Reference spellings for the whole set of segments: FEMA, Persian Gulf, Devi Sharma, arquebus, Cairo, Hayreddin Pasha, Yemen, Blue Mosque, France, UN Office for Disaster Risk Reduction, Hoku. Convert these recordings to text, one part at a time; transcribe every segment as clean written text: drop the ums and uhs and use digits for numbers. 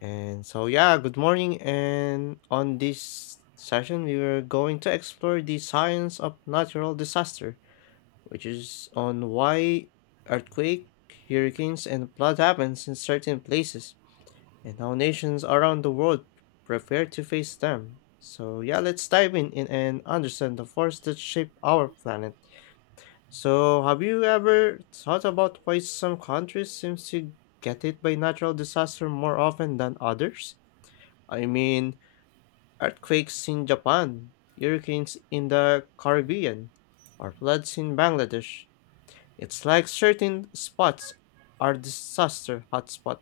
And so, yeah, good morning. And on this session, we were going to explore the science of natural disaster, which is on why earthquake, hurricanes, and flood happens in certain places, and how nations around the world prepare to face them. So, yeah, let's dive in and understand the force that shape our planet. So, have you ever thought about why some countries seem to get hit by natural disaster more often than others? I mean, earthquakes in Japan, hurricanes in the Caribbean, or floods in Bangladesh. It's like certain spots are disaster hotspot.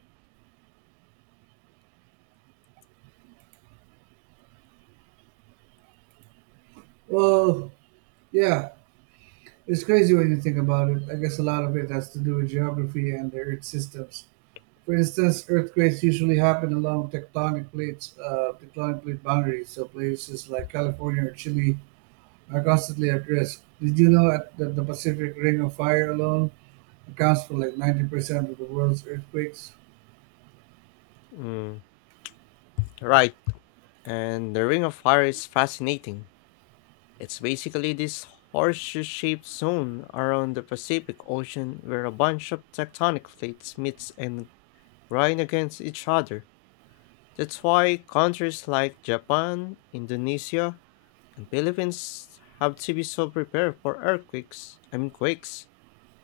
Well, yeah, it's crazy when you think about it. I guess a lot of it has to do with geography and their Earth systems. For instance, earthquakes usually happen along tectonic plate boundaries, so places like California or Chile are constantly at risk. Did you know at- that the Pacific Ring of Fire alone accounts for like 90% of the world's earthquakes? Mm, right. And the Ring of Fire is fascinating. It's basically this horseshoe-shaped zone around the Pacific Ocean where a bunch of tectonic plates meet and grind against each other. That's why countries like Japan, Indonesia, and Philippines have to be so prepared for earthquakes, I mean quakes.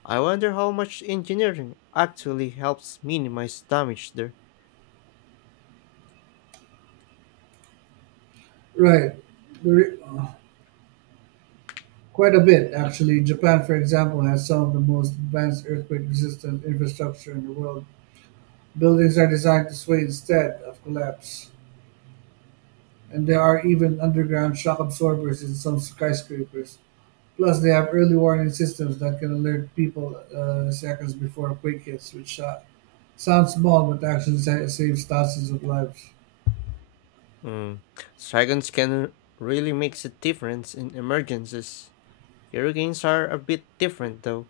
I wonder how much engineering actually helps minimize damage there. Right. The re- uh, Quite a bit, actually. Japan, for example, has some of the most advanced earthquake resistant infrastructure in the world. Buildings are designed to sway instead of collapse, and there are even underground shock absorbers in some skyscrapers. Plus, they have early warning systems that can alert people seconds before a quake hits, which sounds small but actually saves thousands of lives. Mm. Dragons can really make a difference in emergencies. Hurricanes are a bit different though.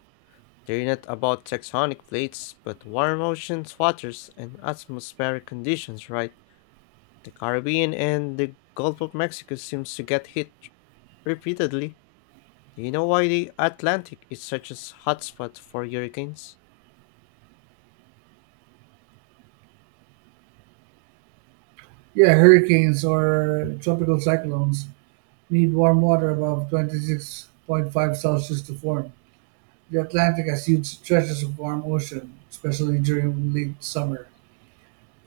They're not about tectonic plates, but warm oceans, waters, and atmospheric conditions, right? The Caribbean and the Gulf of Mexico seems to get hit repeatedly. Do you know why the Atlantic is such a hotspot for hurricanes? Yeah, hurricanes or tropical cyclones need warm water above 26.5 Celsius to form. The Atlantic has huge stretches of warm ocean, especially during late summer.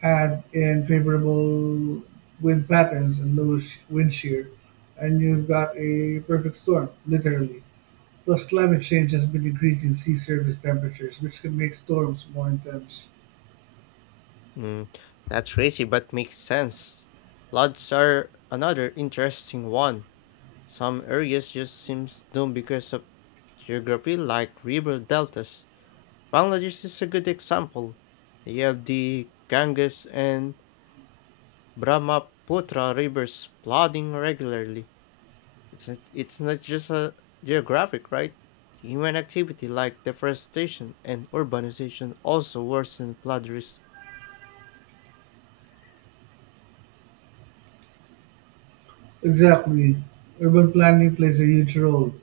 Add in favorable wind patterns and wind shear, and you've got a perfect storm, literally. Plus, climate change has been increasing sea surface temperatures, which can make storms more intense. Mm, that's crazy, but makes sense. Floods are another interesting one. Some areas just seems doomed because of geography, like river deltas. Bangladesh is a good example. They have the Ganges and Brahmaputra rivers flooding regularly. It's not just a geographic, right? Human activity like deforestation and urbanization also worsen flood risk. Exactly. Urban planning plays a huge role.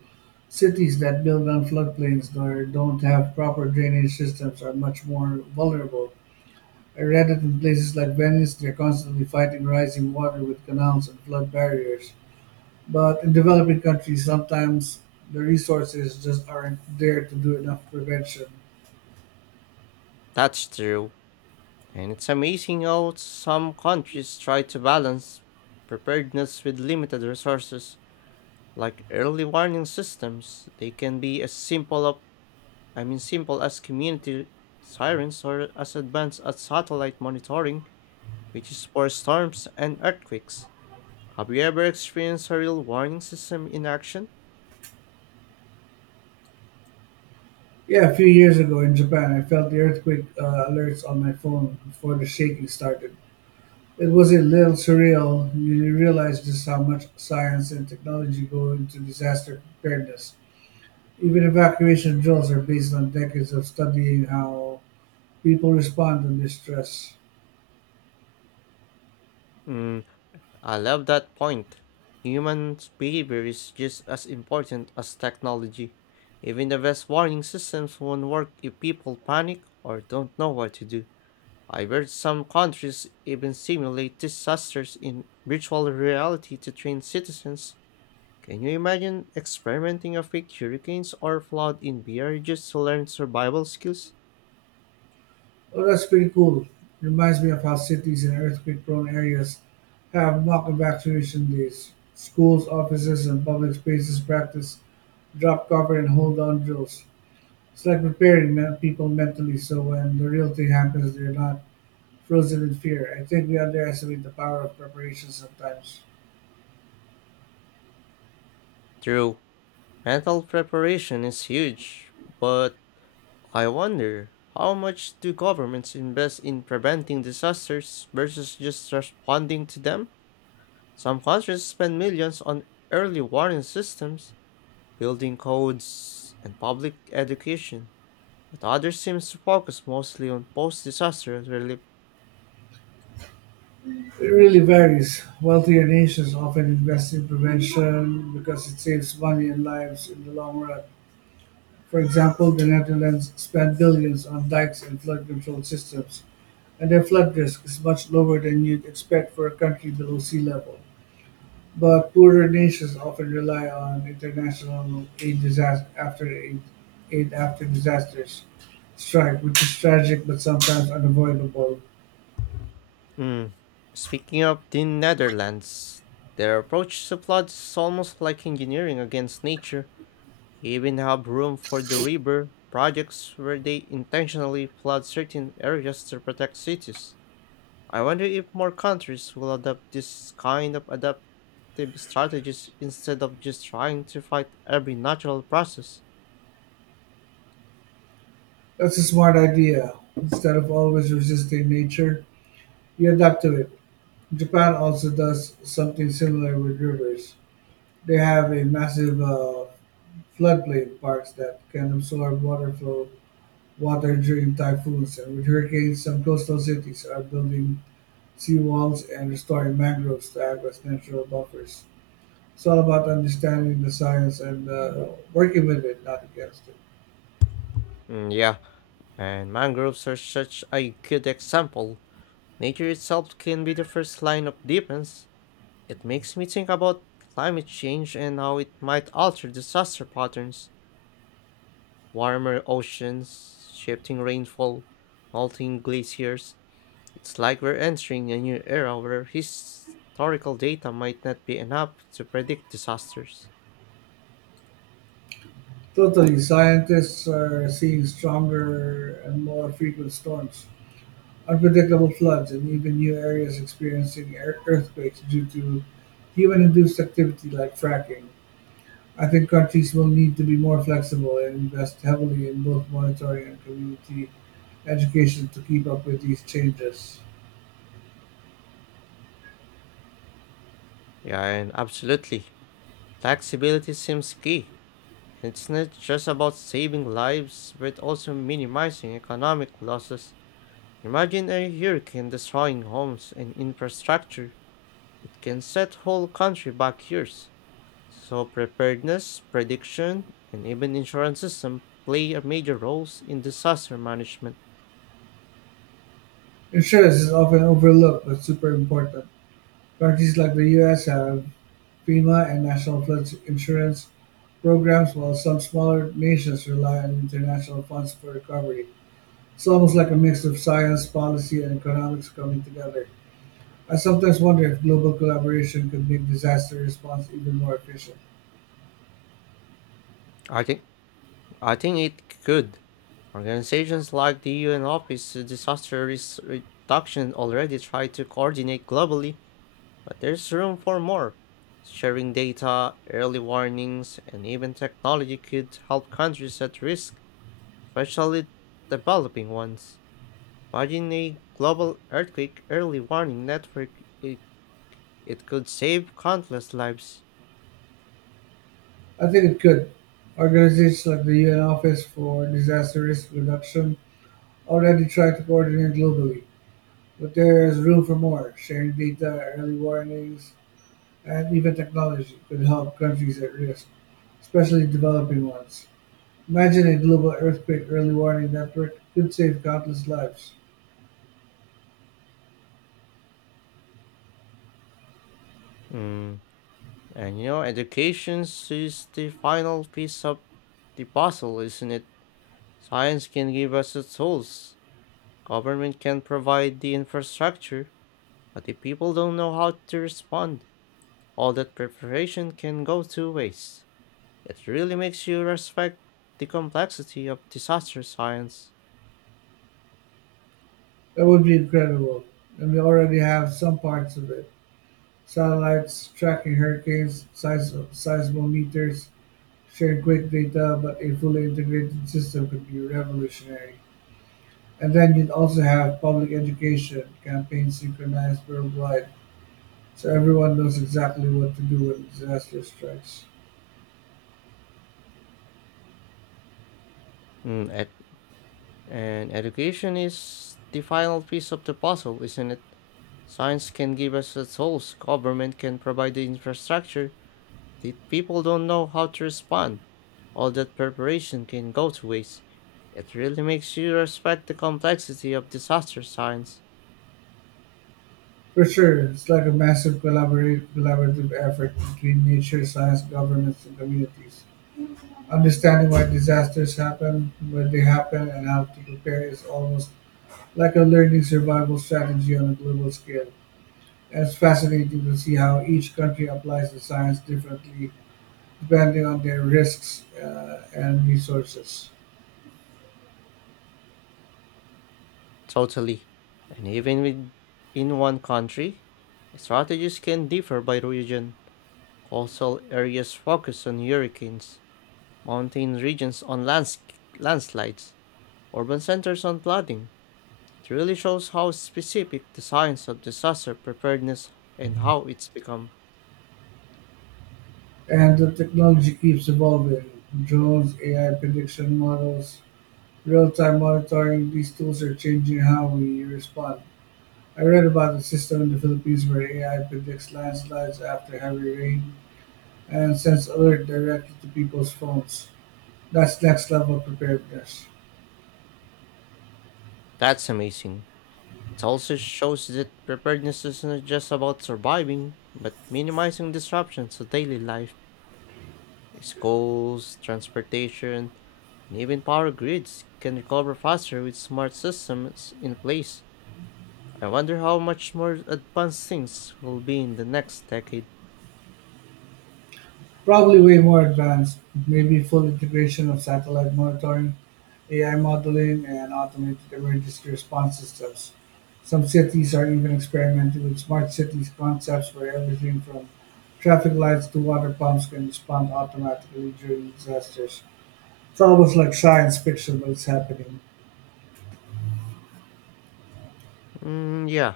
Cities that build on floodplains or don't have proper drainage systems are much more vulnerable. I read that in places like Venice, they're constantly fighting rising water with canals and flood barriers. But in developing countries, sometimes the resources just aren't there to do enough prevention. That's true. And it's amazing how some countries try to balance preparedness with limited resources. Like early warning systems, they can be as simple of, I mean simple as community sirens or as advanced as satellite monitoring, which is for storms and earthquakes. Have you ever experienced a real warning system in action? Yeah, a few years ago in Japan, I felt the earthquake alerts on my phone before the shaking started. It was a little surreal. You realize just how much science and technology go into disaster preparedness. Even evacuation drills are based on decades of studying how people respond to distress. Mm, I love that point. Human behavior is just as important as technology. Even the best warning systems won't work if people panic or don't know what to do. I've heard some countries even simulate disasters in virtual reality to train citizens. Can you imagine experimenting with fake hurricanes or flood in VR just to learn survival skills? Oh, that's pretty cool. Reminds me of how cities in earthquake prone areas have mock evacuation days. Schools, offices, and public spaces practice drop cover and hold on drills. It's like people mentally so when the real thing happens, they're not frozen in fear. I think we underestimate the power of preparation sometimes. True, mental preparation is huge, but I wonder how much do governments invest in preventing disasters versus just responding to them? Some countries spend millions on early warning systems, building codes, and public education but others seems to focus mostly on post-disaster relief. It really varies. Wealthier nations often invest in prevention because it saves money and lives in the long run. For example, the Netherlands spent billions on dikes and flood control systems, and their flood risk is much lower than you'd expect for a country below sea level. But poorer nations often rely on international aid disaster after aid, aid after disasters strike, which is tragic but sometimes unavoidable. Mm. Speaking of the Netherlands, their approach to floods is almost like engineering against nature. They even have room for the river projects where they intentionally flood certain areas to protect cities. I wonder if more countries will adopt this kind of adaptive strategies instead of just trying to fight every natural process. That's a smart idea. Instead of always resisting nature, you adapt to it. Japan also does something similar with rivers. They have a massive floodplain parks that can absorb water during typhoons, and with hurricanes some coastal cities are building seawalls and restoring mangroves to act as natural buffers. It's all about understanding the science and working with it, not against it. Mm, yeah, and mangroves are such a good example. Nature itself can be the first line of defense. It makes me think about climate change and how it might alter disaster patterns. Warmer oceans, shifting rainfall, melting glaciers. It's like we're entering a new era where historical data might not be enough to predict disasters. Totally, scientists are seeing stronger and more frequent storms, unpredictable floods, and even new areas earthquakes due to human induced activity like fracking. I think countries will need to be more flexible and invest heavily in both monetary and community education to keep up with these changes. Yeah, and absolutely. Flexibility seems key. It's not just about saving lives, but also minimizing economic losses. Imagine a hurricane destroying homes and infrastructure. It can set whole country back years. So preparedness, prediction, and even insurance system play a major roles in disaster management. Insurance is often overlooked but super important. Countries like the US have FEMA and national flood insurance programs, while some smaller nations rely on international funds for recovery. It's almost like a mix of science, policy, and economics coming together. I sometimes wonder if global collaboration could make disaster response even more efficient. I think I think it could. Organizations like the UN Office of Disaster Risk Reduction already try to coordinate globally, but there's room for more. Sharing data, early warnings, and even technology could help countries at risk especially developing ones. Imagine a global earthquake early warning network. It could save countless lives. I think it could. Organizations like the UN Office for Disaster Risk Reduction already try to coordinate globally, but there is room for more. Sharing data, early warnings, and even technology could help countries at risk, especially developing ones. Imagine a global earthquake early warning network could save countless lives. Mm. And you know, education is the final piece of the puzzle, isn't it? Science can give us the tools, government can provide the infrastructure, but if people don't know how to respond, all that preparation can go to waste. It really makes you respect the complexity of disaster science. That would be incredible, and we already have some parts of it. Satellites tracking hurricanes, seismometers, share quick data, but a fully integrated system could be revolutionary. And then you'd also have public education campaigns synchronized worldwide so everyone knows exactly what to do when disaster strikes. Mm, ed- and education is the final piece of the puzzle, isn't it? Science can give us the tools, government can provide the infrastructure, but if people don't know how to respond, all that preparation can go to waste. It really makes you respect the complexity of disaster science. For sure, it's like a massive collaborative effort between nature, science, governments, and communities. Understanding why disasters happen, when they happen, and how to prepare is almost like a learning survival strategy on a global scale. It's fascinating to see how each country applies the science differently depending on their risks and resources. Totally. And even with, in one country, strategies can differ by region. Coastal areas focus on hurricanes, mountain regions on landslides, urban centers on flooding. It really shows how specific the science of disaster preparedness and how it's become. And the technology keeps evolving. Drones, AI prediction models, real time monitoring, these tools are changing how we respond. I read about a system in the Philippines where AI predicts landslides after heavy rain and sends alert directly to people's phones. That's next level preparedness. That's amazing. It also shows that preparedness isn't just about surviving, but minimizing disruptions to daily life. Schools, transportation, and even power grids can recover faster with smart systems in place. I wonder how much more advanced things will be in the next decade. Probably way more advanced, maybe full integration of satellite monitoring, AI modeling, and automated emergency response systems. Some cities are even experimenting with smart cities concepts where everything from traffic lights to water pumps can respond automatically during disasters. It's almost like science fiction, but it's happening. Mm, yeah,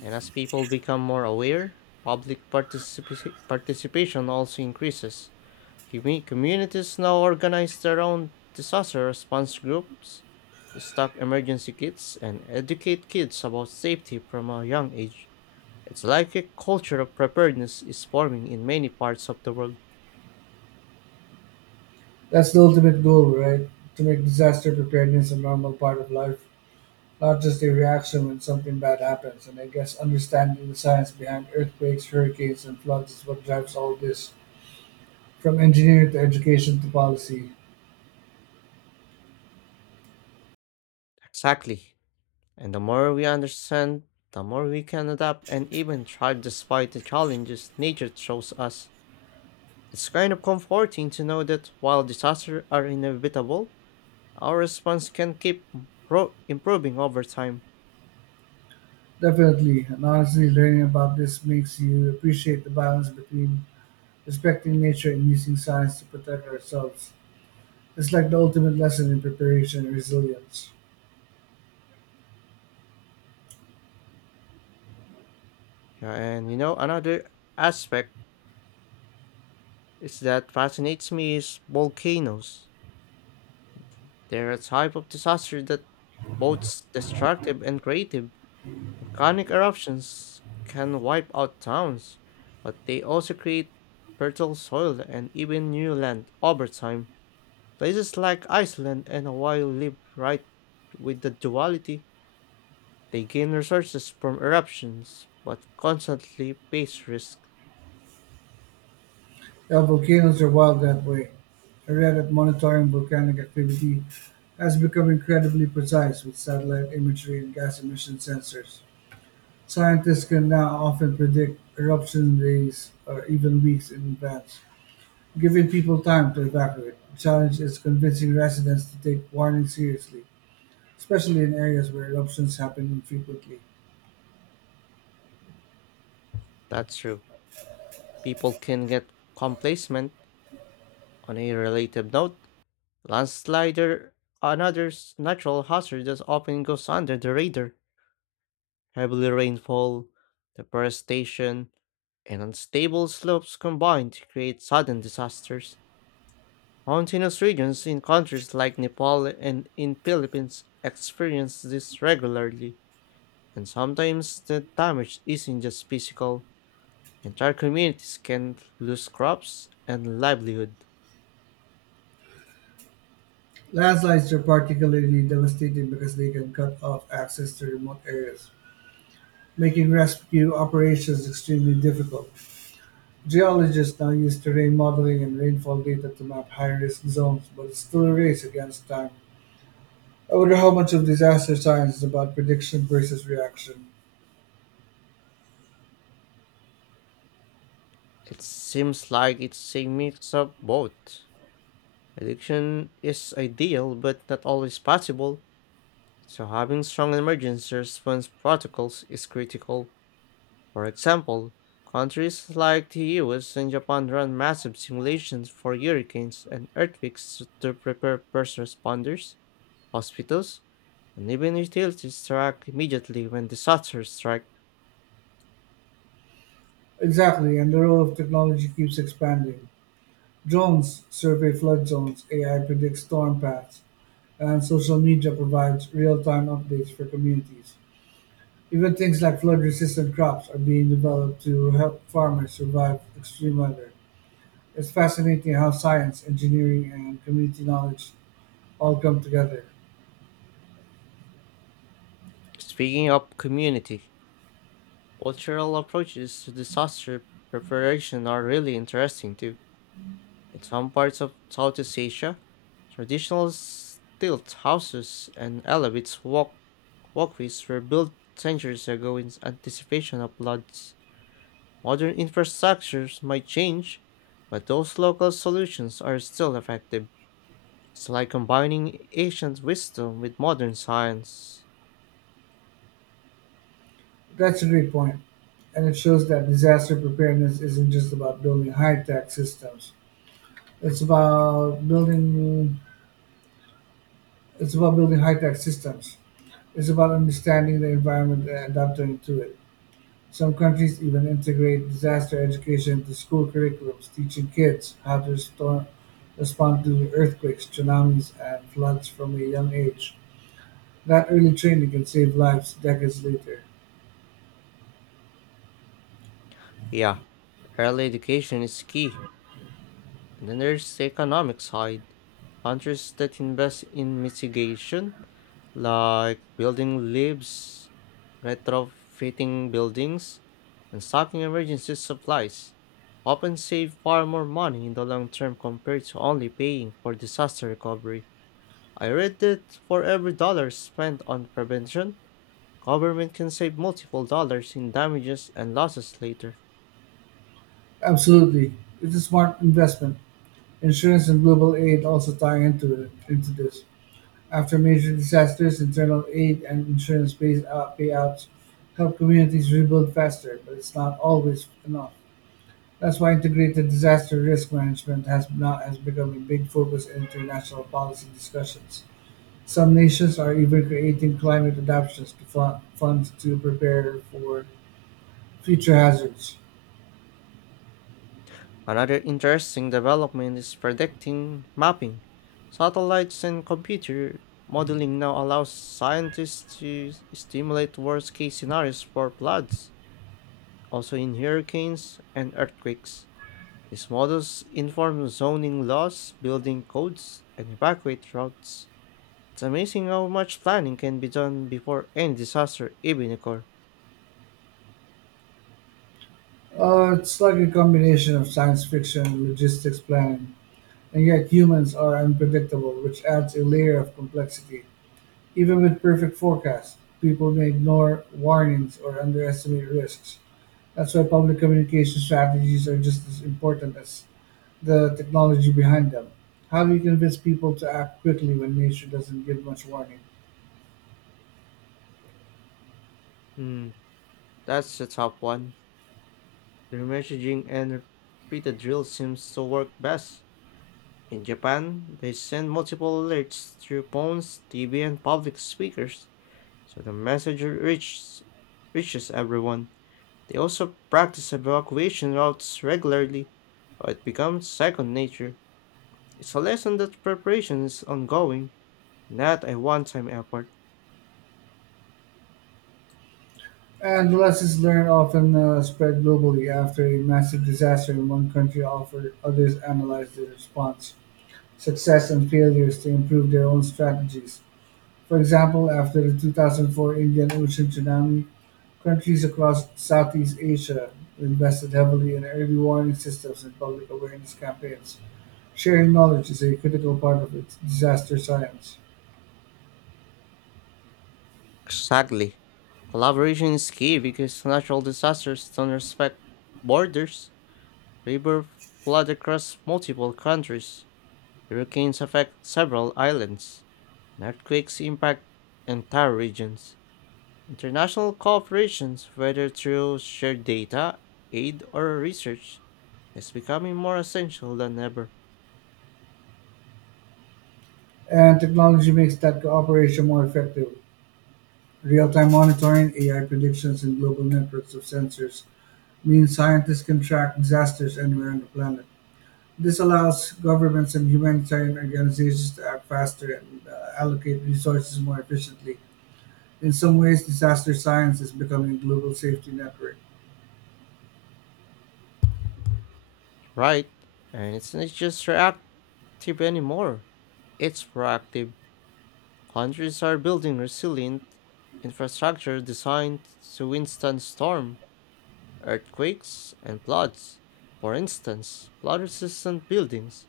and as people become more aware, public participation also increases. Communities now organize their own disaster response groups, stock emergency kits, and educate kids about safety from a young age. It's like a culture of preparedness is forming in many parts of the world. That's the ultimate goal, right? To make disaster preparedness a normal part of life, not just a reaction when something bad happens, and I guess understanding the science behind earthquakes, hurricanes, and floods is what drives all this, from engineering to education to policy. Exactly. And the more we understand, the more we can adapt and even thrive despite the challenges nature throws us. It's kind of comforting to know that while disasters are inevitable, our response can keep improving over time. Definitely, and honestly, learning about this makes you appreciate the balance between respecting nature and using science to protect ourselves. It's like the ultimate lesson in preparation and resilience. Yeah, and you know, another aspect is that fascinates me is volcanoes. They're a type of disaster that both destructive and creative. Volcanic eruptions can wipe out towns, but they also create fertile soil and even new land over time. Places like Iceland and Hawaii live right with the duality. They gain resources from eruptions, but constantly face risk. Yeah, volcanoes are wild that way. I read that monitoring volcanic activity has become incredibly precise with satellite imagery and gas emission sensors. Scientists can now often predict eruption days or even weeks in advance, giving people time to evacuate. The challenge is convincing residents to take warnings seriously, especially in areas where eruptions happen infrequently. That's true. People can get complacent. On a related note, landslider, another natural hazard that often goes under the radar, heavily rainfall, deforestation, and unstable slopes combine to create sudden disasters. Mountainous regions in countries like Nepal and in Philippines experience this regularly, and sometimes the damage isn't just physical. Entire communities can lose crops and livelihood. Landslides are particularly devastating because they can cut off access to remote areas, making rescue operations extremely difficult. Geologists now use terrain modeling and rainfall data to map high risk zones, but it's still a race against time. I wonder how much of disaster science is about prediction versus reaction. It seems like it's a mix of both. Addiction is ideal but not always possible, so having strong emergency response protocols is critical. For example, countries like the US and Japan run massive simulations for hurricanes and earthquakes to prepare first responders, hospitals, and even utilities to act immediately when disasters strike. Exactly, and the role of technology keeps expanding. Drones survey flood zones, AI predicts storm paths, and social media provides real time updates for communities. Even things like flood resistant crops are being developed to help farmers survive extreme weather. It's fascinating how science, engineering, and community knowledge all come together. Speaking of community, cultural approaches to disaster preparation are really interesting too. In some parts of Southeast Asia, traditional stilt houses and elevates walkways were built centuries ago in anticipation of floods. Modern infrastructures might change, but those local solutions are still effective. It's like combining ancient wisdom with modern science. That's a great point, and it shows that disaster preparedness isn't just about building high-tech systems. It's about building. It's about building high-tech systems. It's about understanding the environment and adapting to it. Some countries even integrate disaster education into school curriculums, teaching kids how to respond to earthquakes, tsunamis, and floods from a young age. That early training can save lives decades later. Yeah, early education is key. And then there's the economic side. Countries that invest in mitigation like building leaves, retrofitting buildings, and stocking emergency supplies, often save far more money in the long term compared to only paying for disaster recovery. I read that for every dollar spent on prevention, government can save multiple dollars in damages and losses later. Absolutely, it's a smart investment. Insurance and global aid also tie into this. After major disasters, internal aid and payouts help communities rebuild faster, but it's not always enough. That's why integrated disaster risk management has not has become a big focus in international policy discussions. Some nations are even creating climate adaptations to funds to prepare for future hazards. Another interesting development is predicting mapping. Satellites and computer modeling now allows scientists to stimulate worst-case scenarios for floods, also in hurricanes and earthquakes. These models inform zoning laws, building codes, and evacuate routes. It's amazing how much planning can be done before any disaster even occurs. It's like a combination of science fiction and logistics planning. And yet humans are unpredictable, which adds a layer of complexity. Even with perfect forecasts, people may ignore warnings or underestimate risks. That's why public communication strategies are just as important as the technology behind them. How do you convince people to act quickly when nature doesn't give much warning? Hmm, that's the top one. The messaging and repeated drill seems to work best. In Japan, they send multiple alerts through phones, TV, and public speakers, so the reaches everyone. They also practice evacuation routes regularly, so it becomes second nature. It's a lesson that preparation is ongoing, not a one time effort. And the lessons learned often spread globally after a massive disaster in one country offered others analyze their response, success and failures to improve their own strategies. For example, after the 2004 Indian Ocean tsunami, countries across Southeast Asia invested heavily in early warning systems and public awareness campaigns. Sharing knowledge is a critical part of its disaster science, Exactly. Collaboration is key because natural disasters don't respect borders. Rivers flood across multiple countries. Hurricanes affect several islands. And earthquakes impact entire regions. International cooperation, whether through shared data, aid, or research, is becoming more essential than ever. and technology makes that cooperation more effective. Real time monitoring, AI predictions, and global networks of sensors mean scientists can track disasters anywhere on the planet. This allows governments and humanitarian organizations to act faster and allocate resources more efficiently. In some ways, disaster science is becoming a global safety network, Right, and it's not just reactive anymore, it's proactive. Countries are building resilient infrastructure designed to withstand storm, earthquakes, and floods. For instance, flood resistant buildings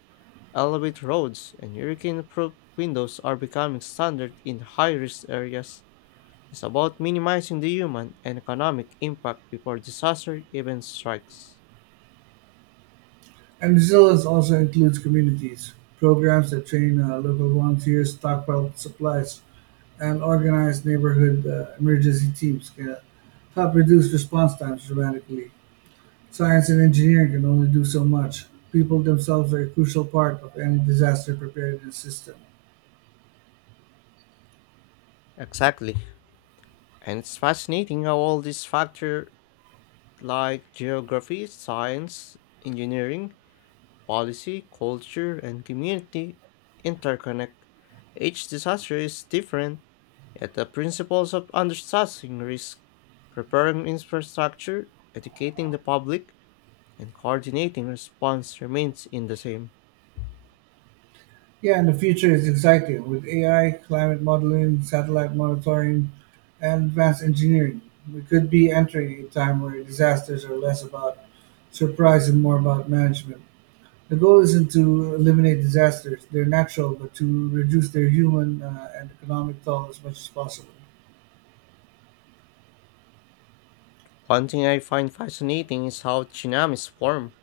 elevate roads and hurricane-proof windows are becoming standard in high-risk areas. It's about minimizing the human and economic impact before disaster even strikes. and resilience also includes communities, programs that train local volunteers, stockpile supplies, and organize neighborhood emergency teams can help reduce response times dramatically. Science and engineering can only do so much. People themselves are a crucial part of any disaster preparedness system. Exactly. And it's fascinating how all these factors like geography, science, engineering, policy, culture, and community interconnect. Each disaster is different, yet the principles of understanding risk, preparing infrastructure, educating the public, and coordinating response remains in the same. Yeah, and the future is exciting with AI, climate modeling, satellite monitoring, and advanced engineering. We could be entering a time where disasters are less about surprise and more about management. The goal isn't to eliminate disasters, they're natural, but to reduce their human and economic toll as much as possible. One thing I find fascinating is how tsunamis form.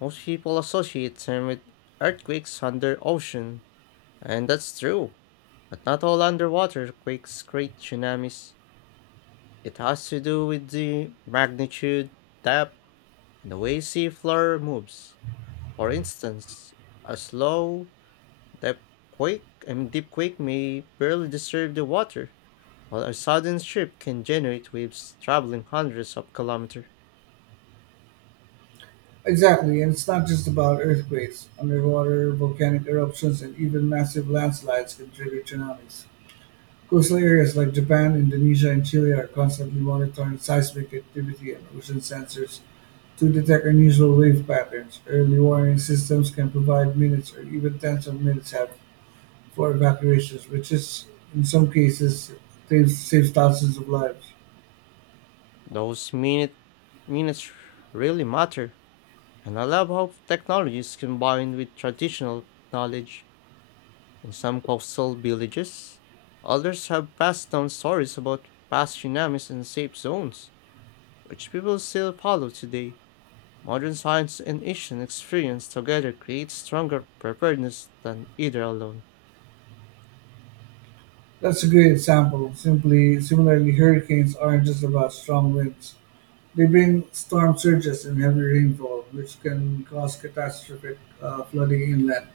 Most people associate them with earthquakes under ocean, and that's true. But not all underwater quakes create tsunamis. It has to do with the magnitude, depth, and the way seafloor moves. For instance, a slow, deep deep quake may barely disturb the water, while a sudden shift can generate waves traveling hundreds of kilometers. Exactly, and it's not just about earthquakes. Underwater, volcanic eruptions, and even massive landslides can trigger tsunamis. Coastal areas like Japan, Indonesia, and Chile are constantly monitoring seismic activity and ocean sensors to detect unusual wave patterns. Early warning systems can provide minutes or even tens of minutes out for evacuations, which is, in some cases, saves thousands of lives. Those minutes really matter, and I love how technology is combined with traditional knowledge. In some coastal villages, elders have passed down stories about past tsunamis and safe zones, which people still follow today. Modern science and Asian experience together create stronger preparedness than either alone. That's a great example. Similarly, hurricanes aren't just about strong winds. They bring storm surges and heavy rainfall, which can cause catastrophic flooding inland.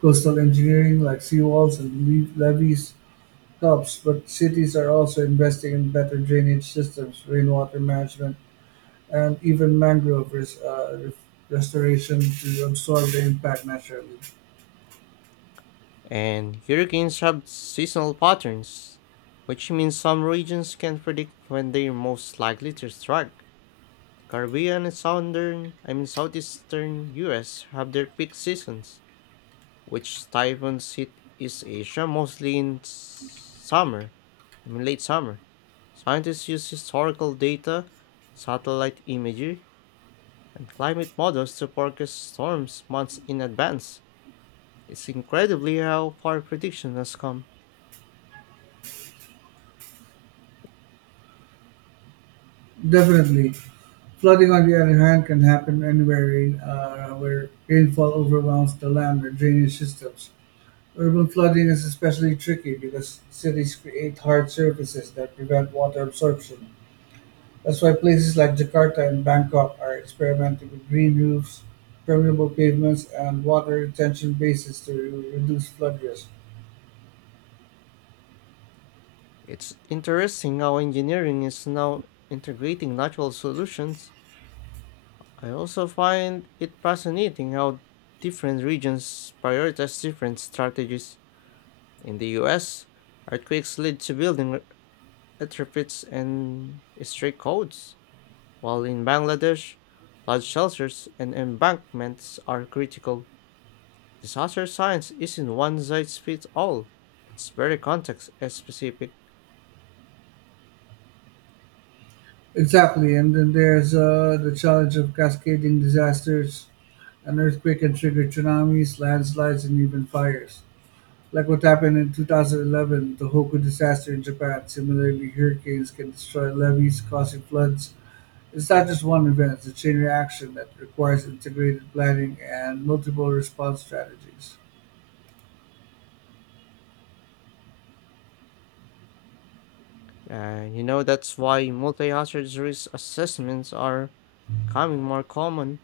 Coastal engineering like seawalls and levees helps, but cities are also investing in better drainage systems, rainwater management, and even restoration to absorb the impact naturally. And hurricanes have seasonal patterns, which means some regions can predict when they're most likely to strike. The Caribbean and southern, I mean southeastern US have their peak seasons which typhoons hit East Asia mostly in s- summer, I mean late summer. Scientists use historical data, satellite imagery, and climate models to forecast storms months in advance. It's incredibly how far prediction has come. Definitely. Flooding, on the other hand, can happen where rainfall overwhelms the land or drainage systems. Urban flooding is especially tricky because cities create hard surfaces that prevent water absorption. That's why places like Jakarta and Bangkok are experimenting with green roofs, permeable pavements, and water retention basins to reduce flood risk. It's interesting how engineering is now integrating natural solutions. I also find it fascinating how different regions prioritize different strategies. In the US, earthquakes lead to building retrofits and strict codes, while in Bangladesh, flood shelters and embankments are critical. Disaster science isn't one size fits all. It's very context specific. Exactly, and then there's the challenge of cascading disasters. An earthquake can trigger tsunamis, landslides, and even fires. Like what happened in 2011, the Hoku disaster in Japan. Similarly, hurricanes can destroy levees, causing floods. It's not just one event, it's a chain reaction that requires integrated planning and multiple response strategies. You know, that's why multi-hazard risk assessments are becoming more common.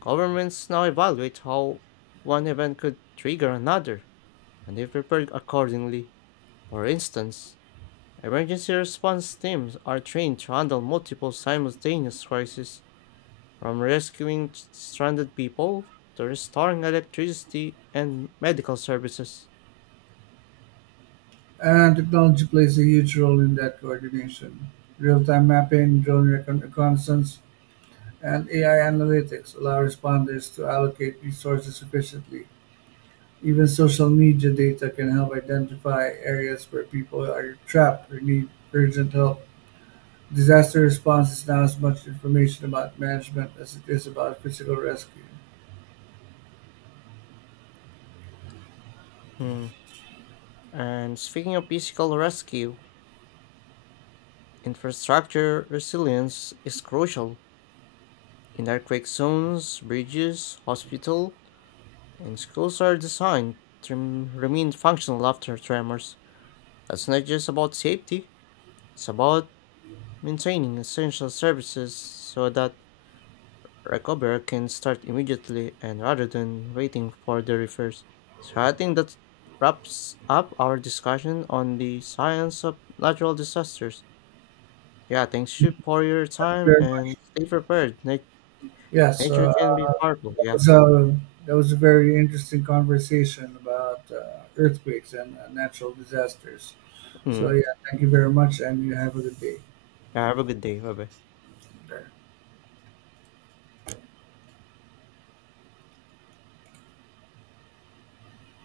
Governments now evaluate how one event could trigger another, and they prepare accordingly. For instance, emergency response teams are trained to handle multiple simultaneous crises, from rescuing stranded people to restoring electricity and medical services. And technology plays a huge role in that coordination. Real time mapping, reconnaissance, and AI analytics allow responders to allocate resources efficiently. Even social media data can help identify areas where people are trapped or need urgent help. Disaster response is now as much information about management as it is about physical rescue. Hmm, and speaking of physical rescue, infrastructure resilience is crucial. In earthquake zones, bridges, hospital, and schools are designed to remain functional after tremors. That's not just about safety, it's about maintaining essential services so that recover can start immediately and rather than waiting for the reverse. So I think that wraps up our discussion on the science of natural disasters. Yeah, thanks you for your time Very and much. stay prepared. Yes, Nature uh, can be powerful. Yeah. So that was a very interesting conversation about earthquakes and natural disasters. So Mm. yeah, thank you very much, and you have a good day. Yeah, have a good day. Bye bye.